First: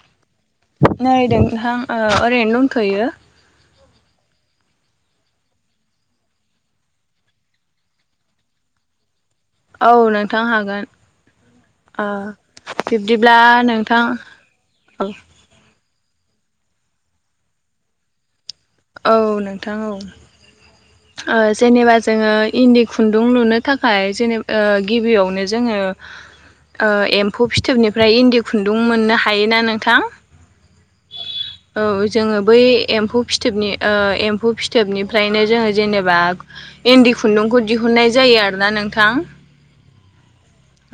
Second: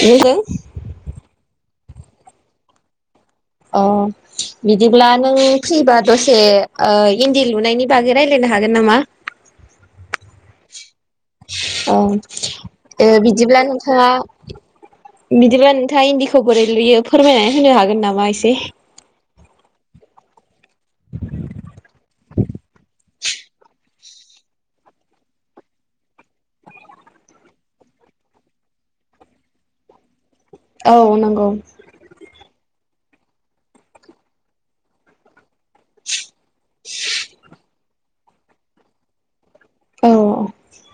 अ नै नोंथां ओ ओरैनो दंथ'यो अ बिदिब्ला नों फ्रिबा दसे इन्दि लुनायनि बागै रायज्लायनो हागोन गोन नामा? औ नोंथां हागोन औ ओ ओ बिब्दिब्ला बिदिब्ला नोंथां नोंथाङा बिदिब्ला नोंथाङा इन्दिखौ बोरै लुयो फोरमायनानै होनो हागोन नामा एसे? औ नोंथां औ ओ जेनेबा जोङो इन्दि खुन्दुं लुनो थाखाय जेनेबा ओ गिबियावनो जोङो एम्फौ फिथोबनिफ्राय इन्दि खुन्दुं मोननो हायोना नोंथां? औ नंगौ औ जोङो बै एम्फौ फिथोबनि एम्फौ फिथोबनिफ्रायनो जोङो जेनेबा इन्दि खुन्दुंखौ दिहुननाय जायो आरो ना नोंथां औ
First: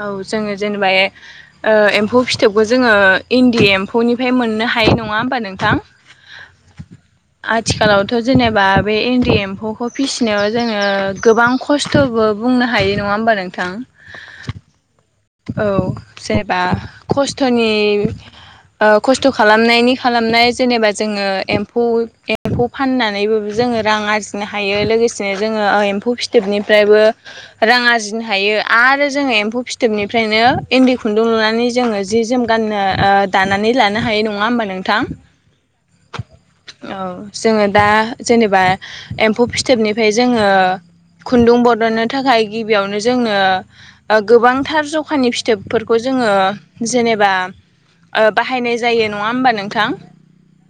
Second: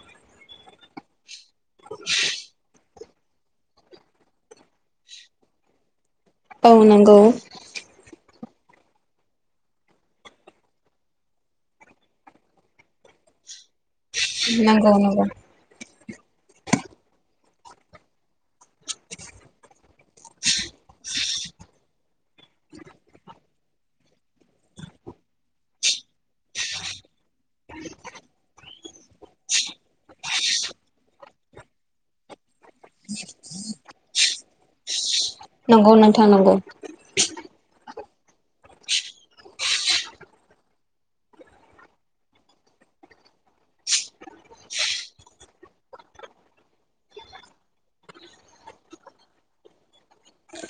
औ जोङो जेनेबा ओ एम्फौ फिथोबखौ जोङो इन्दि एम्फौनिफ्राय मोननो हायो नङा होमबा नोंथां औ नंगौ थ' जेनेबा बे इन्दि एम्फौ खौ फिसिनायाव जोङो गोबां खस्थ'बो बुंनो हायो नङा होमबा नोंथां नंगौ नंगौ औ जेनेबा खस्थ'नि खस्थ' खालामनायनि खालामनाय जेनेबा जोङो एम्फौ एम्फौ फाननानैबो जोङो रां आरजिनो हायो लोगोसेनो जोङो एम्फौ फिथोबनिफ्रायबो रां आरजिनो हायो आरो जोङो एम्फौ फिथोबनि फ्रायनो इन्दि खुन्दुं लुनानै जोङो जि जोम गाननो ओ दानानै ला नो होयो। नङा होमबा नोंथां? नंगौ नोंथां नंगौ औ जोङो दा जेनेबा एम्फौ फिथोबनिफाय जोङो खुन्दुं बदननो थाखाय गिबियावनो जोंनो ओ गोबांथार जखानि फिथोबफोरखौ जो जोङो जेनेबा ओ बाहायनाय जायो। नङा होमबा नोंथां?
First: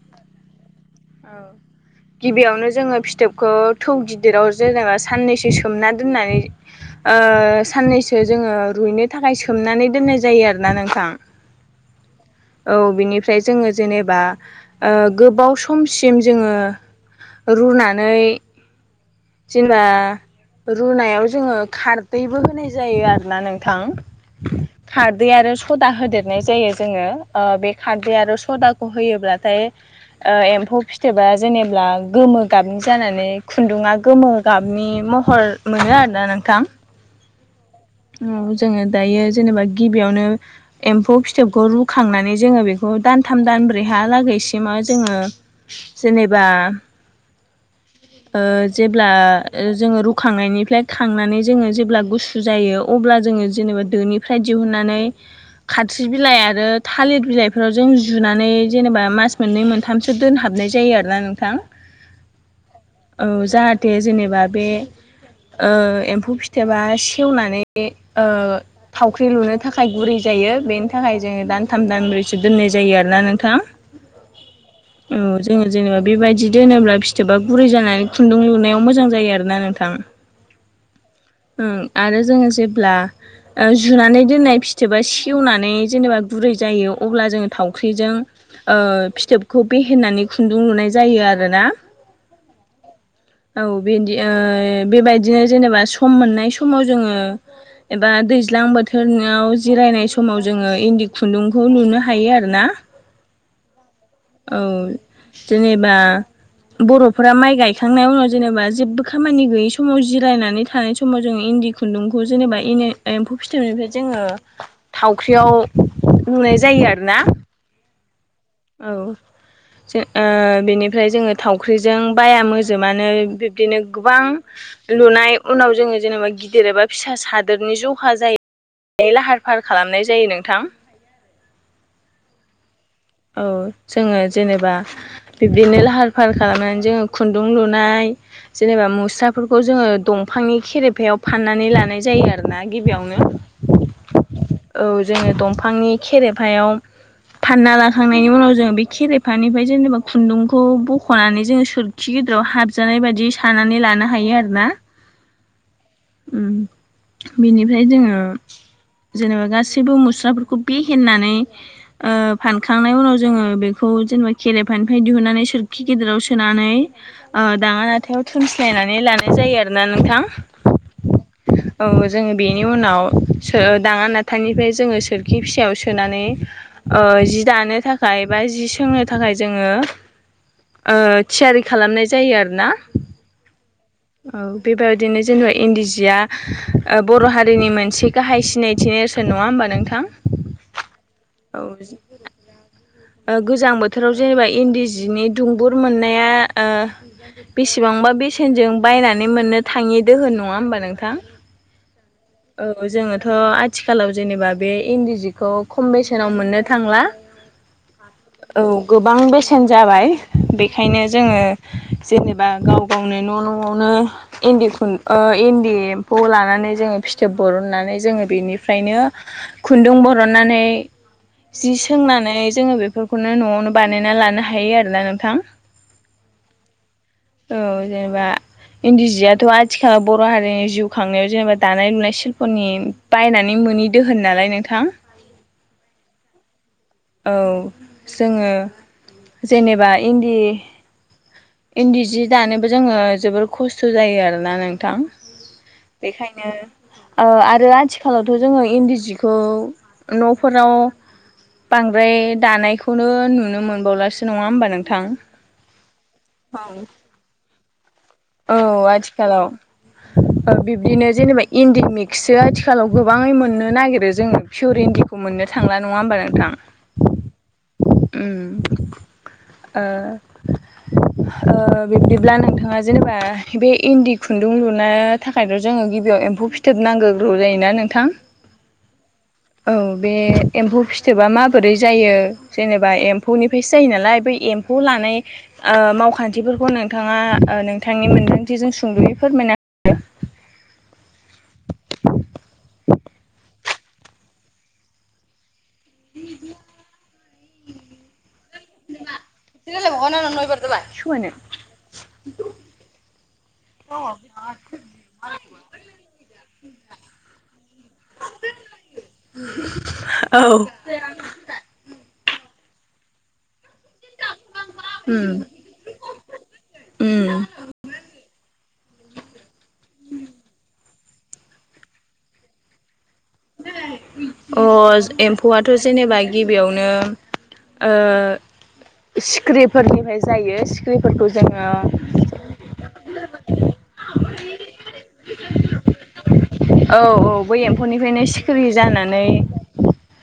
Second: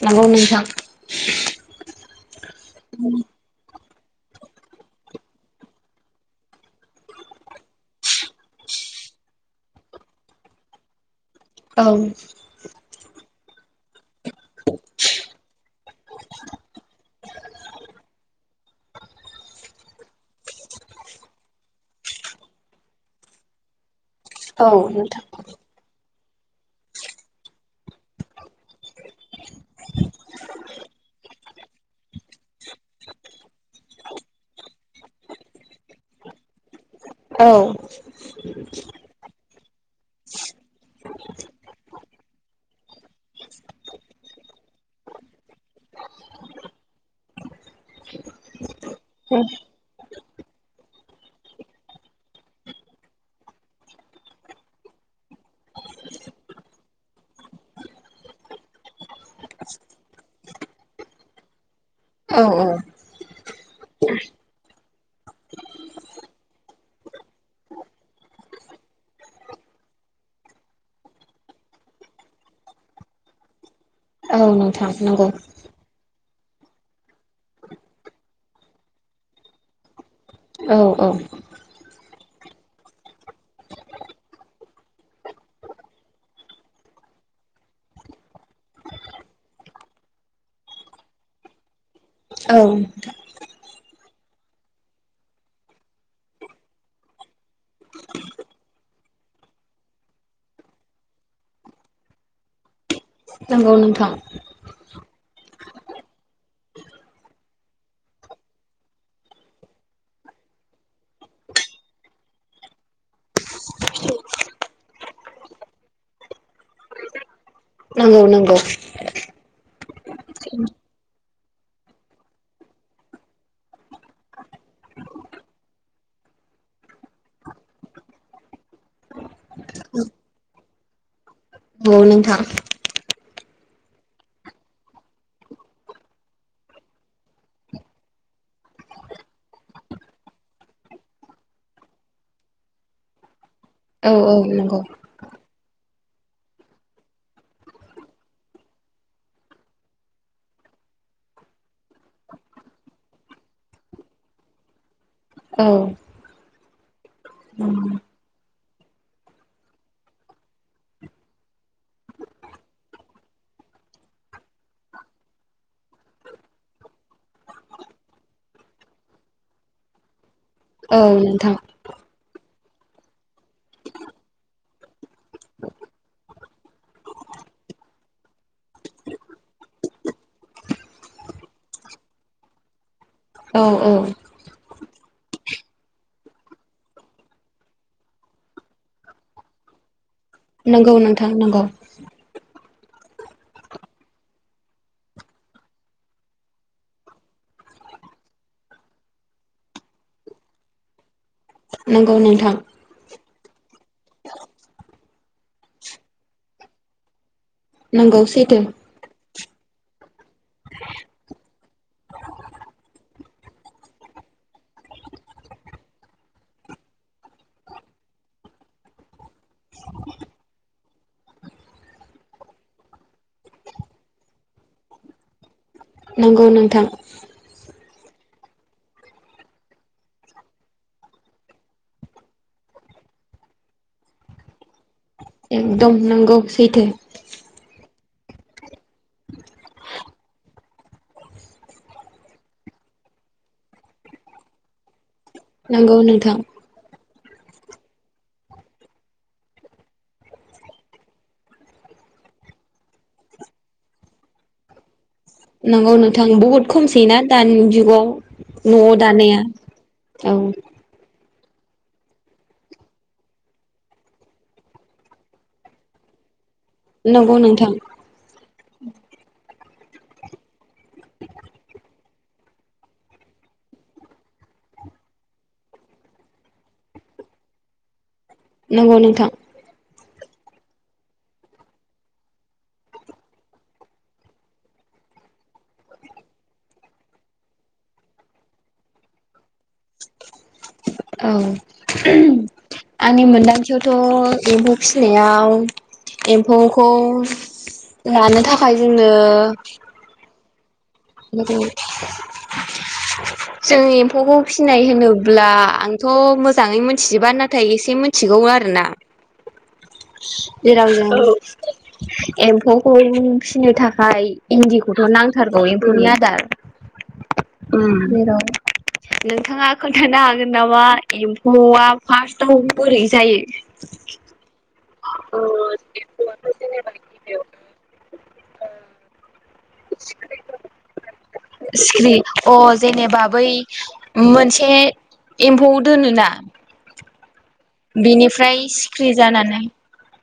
नंगौ नोंथां। औ गिबियावनो जोङो फिथोबखौ थौ गिदिराव जेनेबा साननैसो सोमना दोननानै ओ सान्नैसो जोङो रुइनो थाखाय सोमनानै दोननाय जायो आरोना नोंथां। औ। फ्राय जोङो जेनेबा ओ गोबाव समसिम जोंङो रुना नै जेनबा रुनायाव जोङो खारदैबो होनाय जायो आरोना नोंथां। औ नोंथां खारदै आरो सदा होदेद नाय जायो जोंङो। ओ बे खारदै आरो सदाखौ होयोब्लाथाय ओ एम्फौ फिथोबा आ जेनेब्ला गोमो गाबनि जानानै खुन्दुङा गोमो गाबनि महर मोनो आरोना नोंथां। औ उम जोङो दायो जेनेबा गिबियावनो एम्फौ फिथोबखौ रुखांनानै जोङो बेखौ दानथाम दा नब्रैहा लागैसिमाव जोङो जेनेबा [inaudible] ओ जेब्ला ओ जोङो रुखांनायनिफ्लाय खांनानै जोङो जेब्ला गुसु जायो अब्ला जोङो जेनेबा दोनिफ्राय दिहुननानै खाथ्रि बिलाइ आरो थालिद बिलाइफोराव जों उ जुनानै जेनेबा मास मोननै मोनथामसो दोनहाबनाय जायो आरोना नोंथां। औ औ। औ जाहाथे जेनेबा ओ बे एम्फौ फिथोबा सेवनानै बे ओ थावख्रि लुनो थाखाय गुरै जायो बेनि थाखाय जोङो दानथाम दानब्रैसो दोननाय जायो आरोना नोंथां। औ नोंथां औ नंगौ। जोङो जेनेबा बेबायदि दोनोब्ला फिथोबा गुरै जानानै खुन्दुं लुनायाव मोजां जायो आरो ना नोंथां। औ औ। ओं आरो जोङो जेब्ला ओ जुनानै दोननाय फिथोबा सेवनानै जेनेबा गुरै जायो अब्ला जोङो थावख्रिजों ओ फिथोबखौ बेहेनानै खुन्दुं लुनाय जायो आरोना। औ। औ बेन्दि ओ बेबायदिनो जेनेबा सम मोननाय समाव जोङो एबा दैज्लां बोथोरनङाव जिरायनाय समाव जोङो इन्दि खुन्दुंखौ नुनो हायो आर ना नोंगौ नोंथां। जेनेबा बर'फोरा माइ गायखांनाय उनाव जेनेबा जेबो खामानि गैयि समाव जिरायनानै थानाय समाव जों इन इन्दि खुन्दुंखौ जेनेबा इन ए एम्फौ फिथोबनिफ्राय जोङो थावख्रियाव लुनाय जायो आरो ना। नोंगौ नों औ। जे ओ बेनिफ्राय जोङो थावख्रिजों बाया मोजोमानो बिब्दिनो गोबां लुनाय उनाव जोङो जेनेबा गिदिर एबा फिसा सादोरनि जखा जाय ओइ लाहार फाहार खालामनाय जायो नोंथां। औ नोंथां। औ जोङो जेनेबा बिब्दिनो लाहार फाहार खालामनानै जोङो खुन्दुं लुनाय। जेनेबा मुस्राफोरखौ जोङो दंफांनि खेरेफायाव फाननानै लानाय जायो आरो ना गिबियावनो। औ औ नंगौ। बिफांनि खेरेफायाव फानना ला खांनायनि उनाव जोङो बे खेरेफानिफाय जेनेबा खुन्दुंखौ बख'नानै जोङो सोरखि गिदिराव हाबजानाय बायदि सानानै लानो हायो आरोना। औ ओम बिनिफ्राय जोङो। जेनेबा गासैबो मुस्राफोरखौ बेहेन्नानै ओ फानखांनाय उनाव जोङो बेखौ। खौ जेनेबा खेरेफानिफाय दिहुननानै सोरखि गेदेराव सोनानै ओ दाङा नाथायाव थुनस्लायनानै लानाय जायो आरोना नोंथां। औ नोंथां। औ जोङो बेनि उनाव सो दाङा नाथानिफाय जोङो सोरखि फिसायाव सोनानै ओ जि दानो थाखाय बा जि सोंनो थाखाय जोङो। ओ थियारि खालामनाय जायो आरो ना। अ' बेबायदिनो जेनेबा इन्दि जिया ओ बर' हारिनि मोनसे गाहाय सिनायथि नेरसोन नङा होमबा? नोंथां। नंगौ नोंथां नंगौ। औ ओ गोजां बोथोराव जेनेबा इन्दि जिनि दुंबुर मोननाया ओ बेसेबांबा बेसेनजों बायनानै मोननो थाङि दोहोन नङा होमबा नोंथां? नंगौ नोंथां। ओ आथिखालाव जेनेबा बे इन्दि जिखौ खम बेसेनाव मोननो थांला। नंगौ सैथो औ गोबां बेसे न जाबाय बेखायनो जोङो जेनेबा गाव गावनो न' न'आवनो इन्दि खुन्द ओ इन्दि एम्फौ लानानै जोंङो फि थोब बरननानै जोङो बेनिफ्रायनो खुन्दुं बरननानै। जि सोंनानै जोङो बेफोरखौनो न'आवनो बानायना लानो हायो आरो ना नोंथां। नंगौ नोंथां। औ जेनेबा इन्दि जियाथ' आथिखाल बर' हारिनि जिउ खांनायाव जेनेबा दानाय-लुनाय सिल्प'नि बायनानै मोनि दोहोन नालाय नोंथां। एकदम नोंगौ सैथो। औ जोङो जेनेबा इन्दि इन्दि जि दानोबो जोङो जोबोर खस्थ' जायो आरोना नोंथां। नोंगौ नोथां। बेखायनो ओ आरो आथिखालावथ' जोङो इन्दि जिखौ न'फोराव बांद्राय दानायखौनो नुनो मोनबावलासो नङा होमबा नोंथां। नंगौ नोंथां बुहुद खमसै ना दानि जुगाव औ न'आव दानाया आथिखालाव औ। ओ बिब्दिनो जेनेबा इन्दि मिक्सो आथिखालाव गोबाङै मोननो नागिरो जोङो पियर इन्दिखौ मोननो थांला नङा हो मबा नोंथां। नंगौ नोंथां। उम ओ ओ बिब्दिब्ला नोंथाङा जेनेबा बे इन्दि खुन्दुं लुनो थाखायथ' जोङो गिबियाव एम्फौ फिथोब नांगोग्रौ जायोना नों नोंथां। नोंगौ नोंथां। औ बे एम्फौ फिथोबा माबोरै जायो जेनेबा एम्फौनिफ्रायसो जायो नालाय बै एम्फौ ला नाय ओ मावखान्थिफोरखौ नोंथाङा ओ थांनि मोन्दांथिजों सुंद'यै फोरमायना होदो। औ [unintelligible] थ' एम्फौ फिनायाव एम्फौ खौ लानो थाखाय जोंनो औ [unintelligible] जों एम्फौखौ फिनाय होनोब्ला आंथ' मोज जाङै मोनथिजोबा नाथाय एसे मोनथिगौ आरोना। जेराव जों एम्फौखौ फिसिनो था खाय इन्दिखौथ' उम नांथारगौ एमफौनि आदार उम उम जेराव नोंथाङा खोन्थानो हागोन नामा एम्फौआ फार्स्टआव बोरै जायो? अ एमफौआथ' जेनेबा गिबियावनो ओ सि ख्रिफोरनिफाय जायो। सिख्रिफोरखौ जोङो सिखिरि अ जेनेबा बै मोनसे एमफौ दोनोना औ बै एमफौनिफ्रायनो सिखिरि जानानै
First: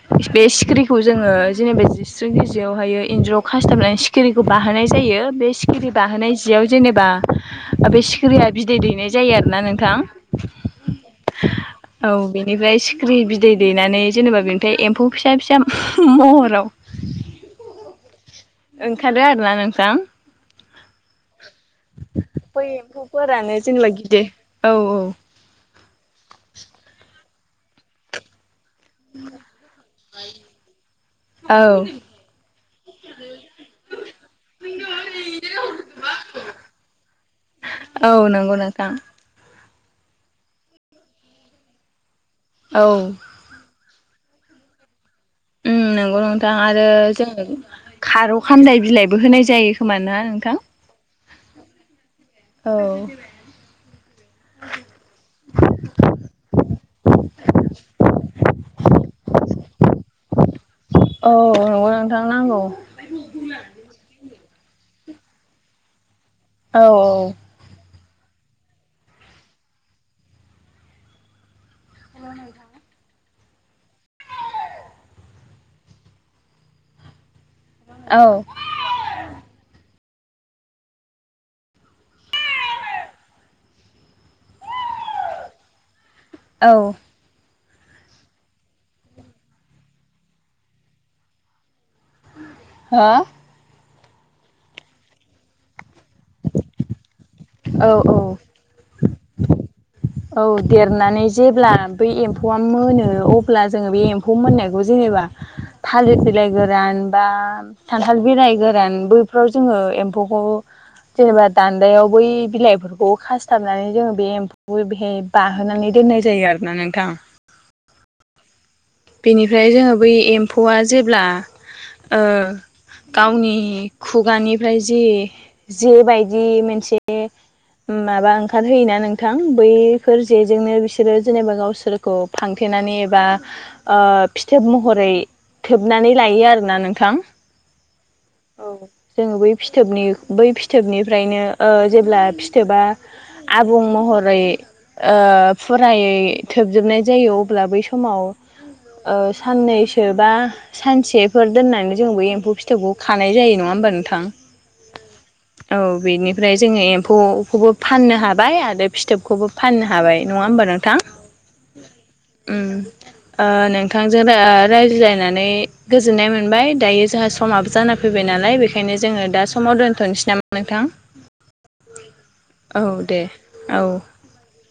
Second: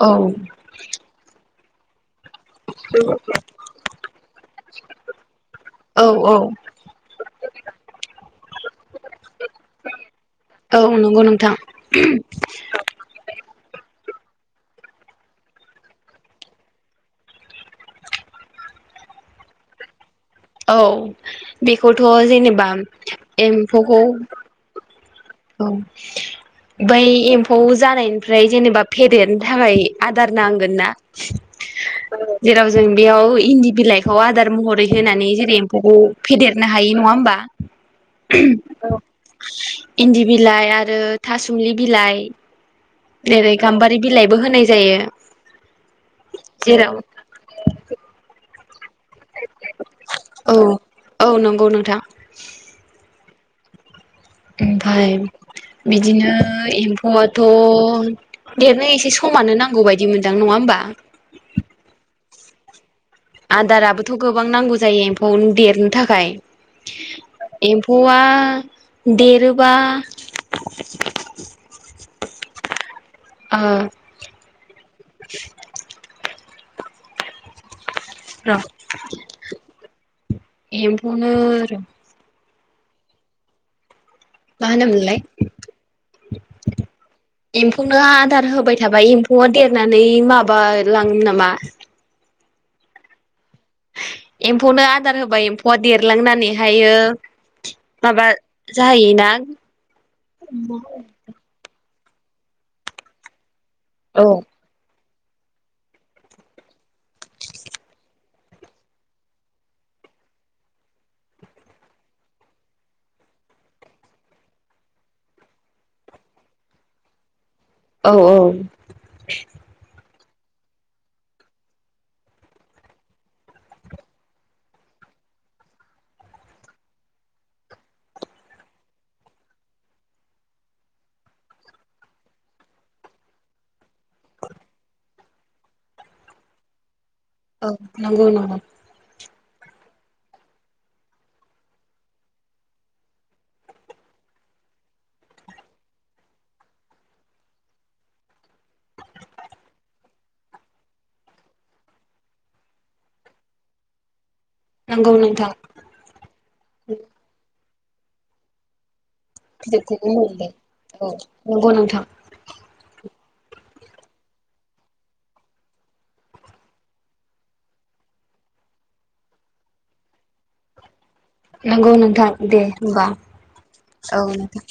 औ बे सिखिरिखौ जोङो जेनेबा जिस जोंनि जियावहायो इन्जुराव खास्थाबनानै सिखिरिखौ बाहोनाय जायो बे सिखिरि औ औ बाहोनाय जियाव जेनेबा आ बे सिखिरिया बिदै दैनाय जायो आरोना नोंथां। औ नंगौ नोंथां औ बिनिफ्राय सिख्रि बिद दै दैनानै जेनेबा बेनिफाय एमफौ फिसा फिसा महराव ओंखारो आरोना नोंथां। औ बेखौथ' बै जेनेबा एम्फौफोरानो जेनेबा एम्फौखौ गिदिर औ औ औ बै एम्फौ जानायनिफ्राय जेनेबा फेदेदनो थाखाय आदार नांगोन ना। औ जेराव जों बेयाव इन्दि बिलाइखौ आदार महरै होनानै जेरै एमफौखौ फेदेरनो हाय नङा होमबा? औ नोंगौ नोंथां। इन्दि बिलाइ आरो थासुमलि बिलाइ औ जेरै गाम्बारि बिलाइबो होनाय जायो। उम नोंगौ नोंथां आरो जेराव जों खारौ खानदाय बिलाइ बो होनाय जायो खोमा ना औ नोंथां? औ नंगौ नोंथां औ। ओमफाय बिदिनो एम्फौआथ' देरनो एसे समानो नांगौ बायदि मोनदां। नङा होमबा? औ नोंगौ नोंथां नांगौ। आदाराबोथ' गोबां नांगौ जायो एम्फौनो देरनो थाखाय। औ औ। फौवा देरोबा [inaudible] आ [inaudible] औ र' एम्फौनो र' मा होनोमोनलाय? औ। एम्फौनो आदार होबाय थाबा एम्फौआ देरनानै माबा लाङोमोन नामा? हा एम्फौनो आदार होबाय एम्फौआ देरलांनानैहायो औ माबा औ जाहैयो ना औ देरनानै जेब्ला बै एम्फौआ मोनो अ ब्ला जोङो बे औ एम्फौ मोननायखौ जेनेबा [inaudible] थालिद बिलाइ गोरान बा खान्थाल बिलाइ गोरान बैफोराव जोङो एम्फौखौ जेनेबा दान्दायाव बै बिलाइफोरखौ खासथाबनानै जोङो बे एम्फौ [unintelligible] बेहाय बाहोनानै दोननाय जायो आरोना नोंथां। औ औ। बिनिफ्राय जोङो बै एम्फौआ जेब्ला ओ गावनि खुगानिफ्राय जि जो बायदि मेनसे माबा ओंखारहोयोना नोंथां बैफोर जेजोंनो बिसोरो जेनेबा गावसोरखौ फांथे नानै एबा ओ फिथोब महरै थोबनानै लायो आरोना नोंथां औ नंगौ नंगौ जोङो बै फिथोबनि बै फिथोबनिफ्रायनो ओ जेब्ला फिथोबा आबुं म हरै ओ फुरायै थोबजोबनाय जायो अब्ला बै समाव [inaudible] ओ साननैसो बा सानसेफोर दोननानै जों बे एम्फौ फिथोबखौ खानाय जायो नङा होमबा नों थां नंगौ नोंथां औ बेनिफ्राय जोङो एम्फौखौबो फाननो हाबाय आरो फिथोबखौबो फाननो फिथोबखौबो हाबाय नङा मोनबाय होमबा नोंथां औ नंगौ नोंथां उम ओ नोंथांजों रायज्लायनानै गोजोननाय मोनबाय दायो जोंहा समाबो जाना फैबाय ना नालाय बेनिखायनो जोङो दा समाव दोन्थ'नोसै नामा नोंथां नंगौ नोंथां दे औ होमबा दे औ नोंथां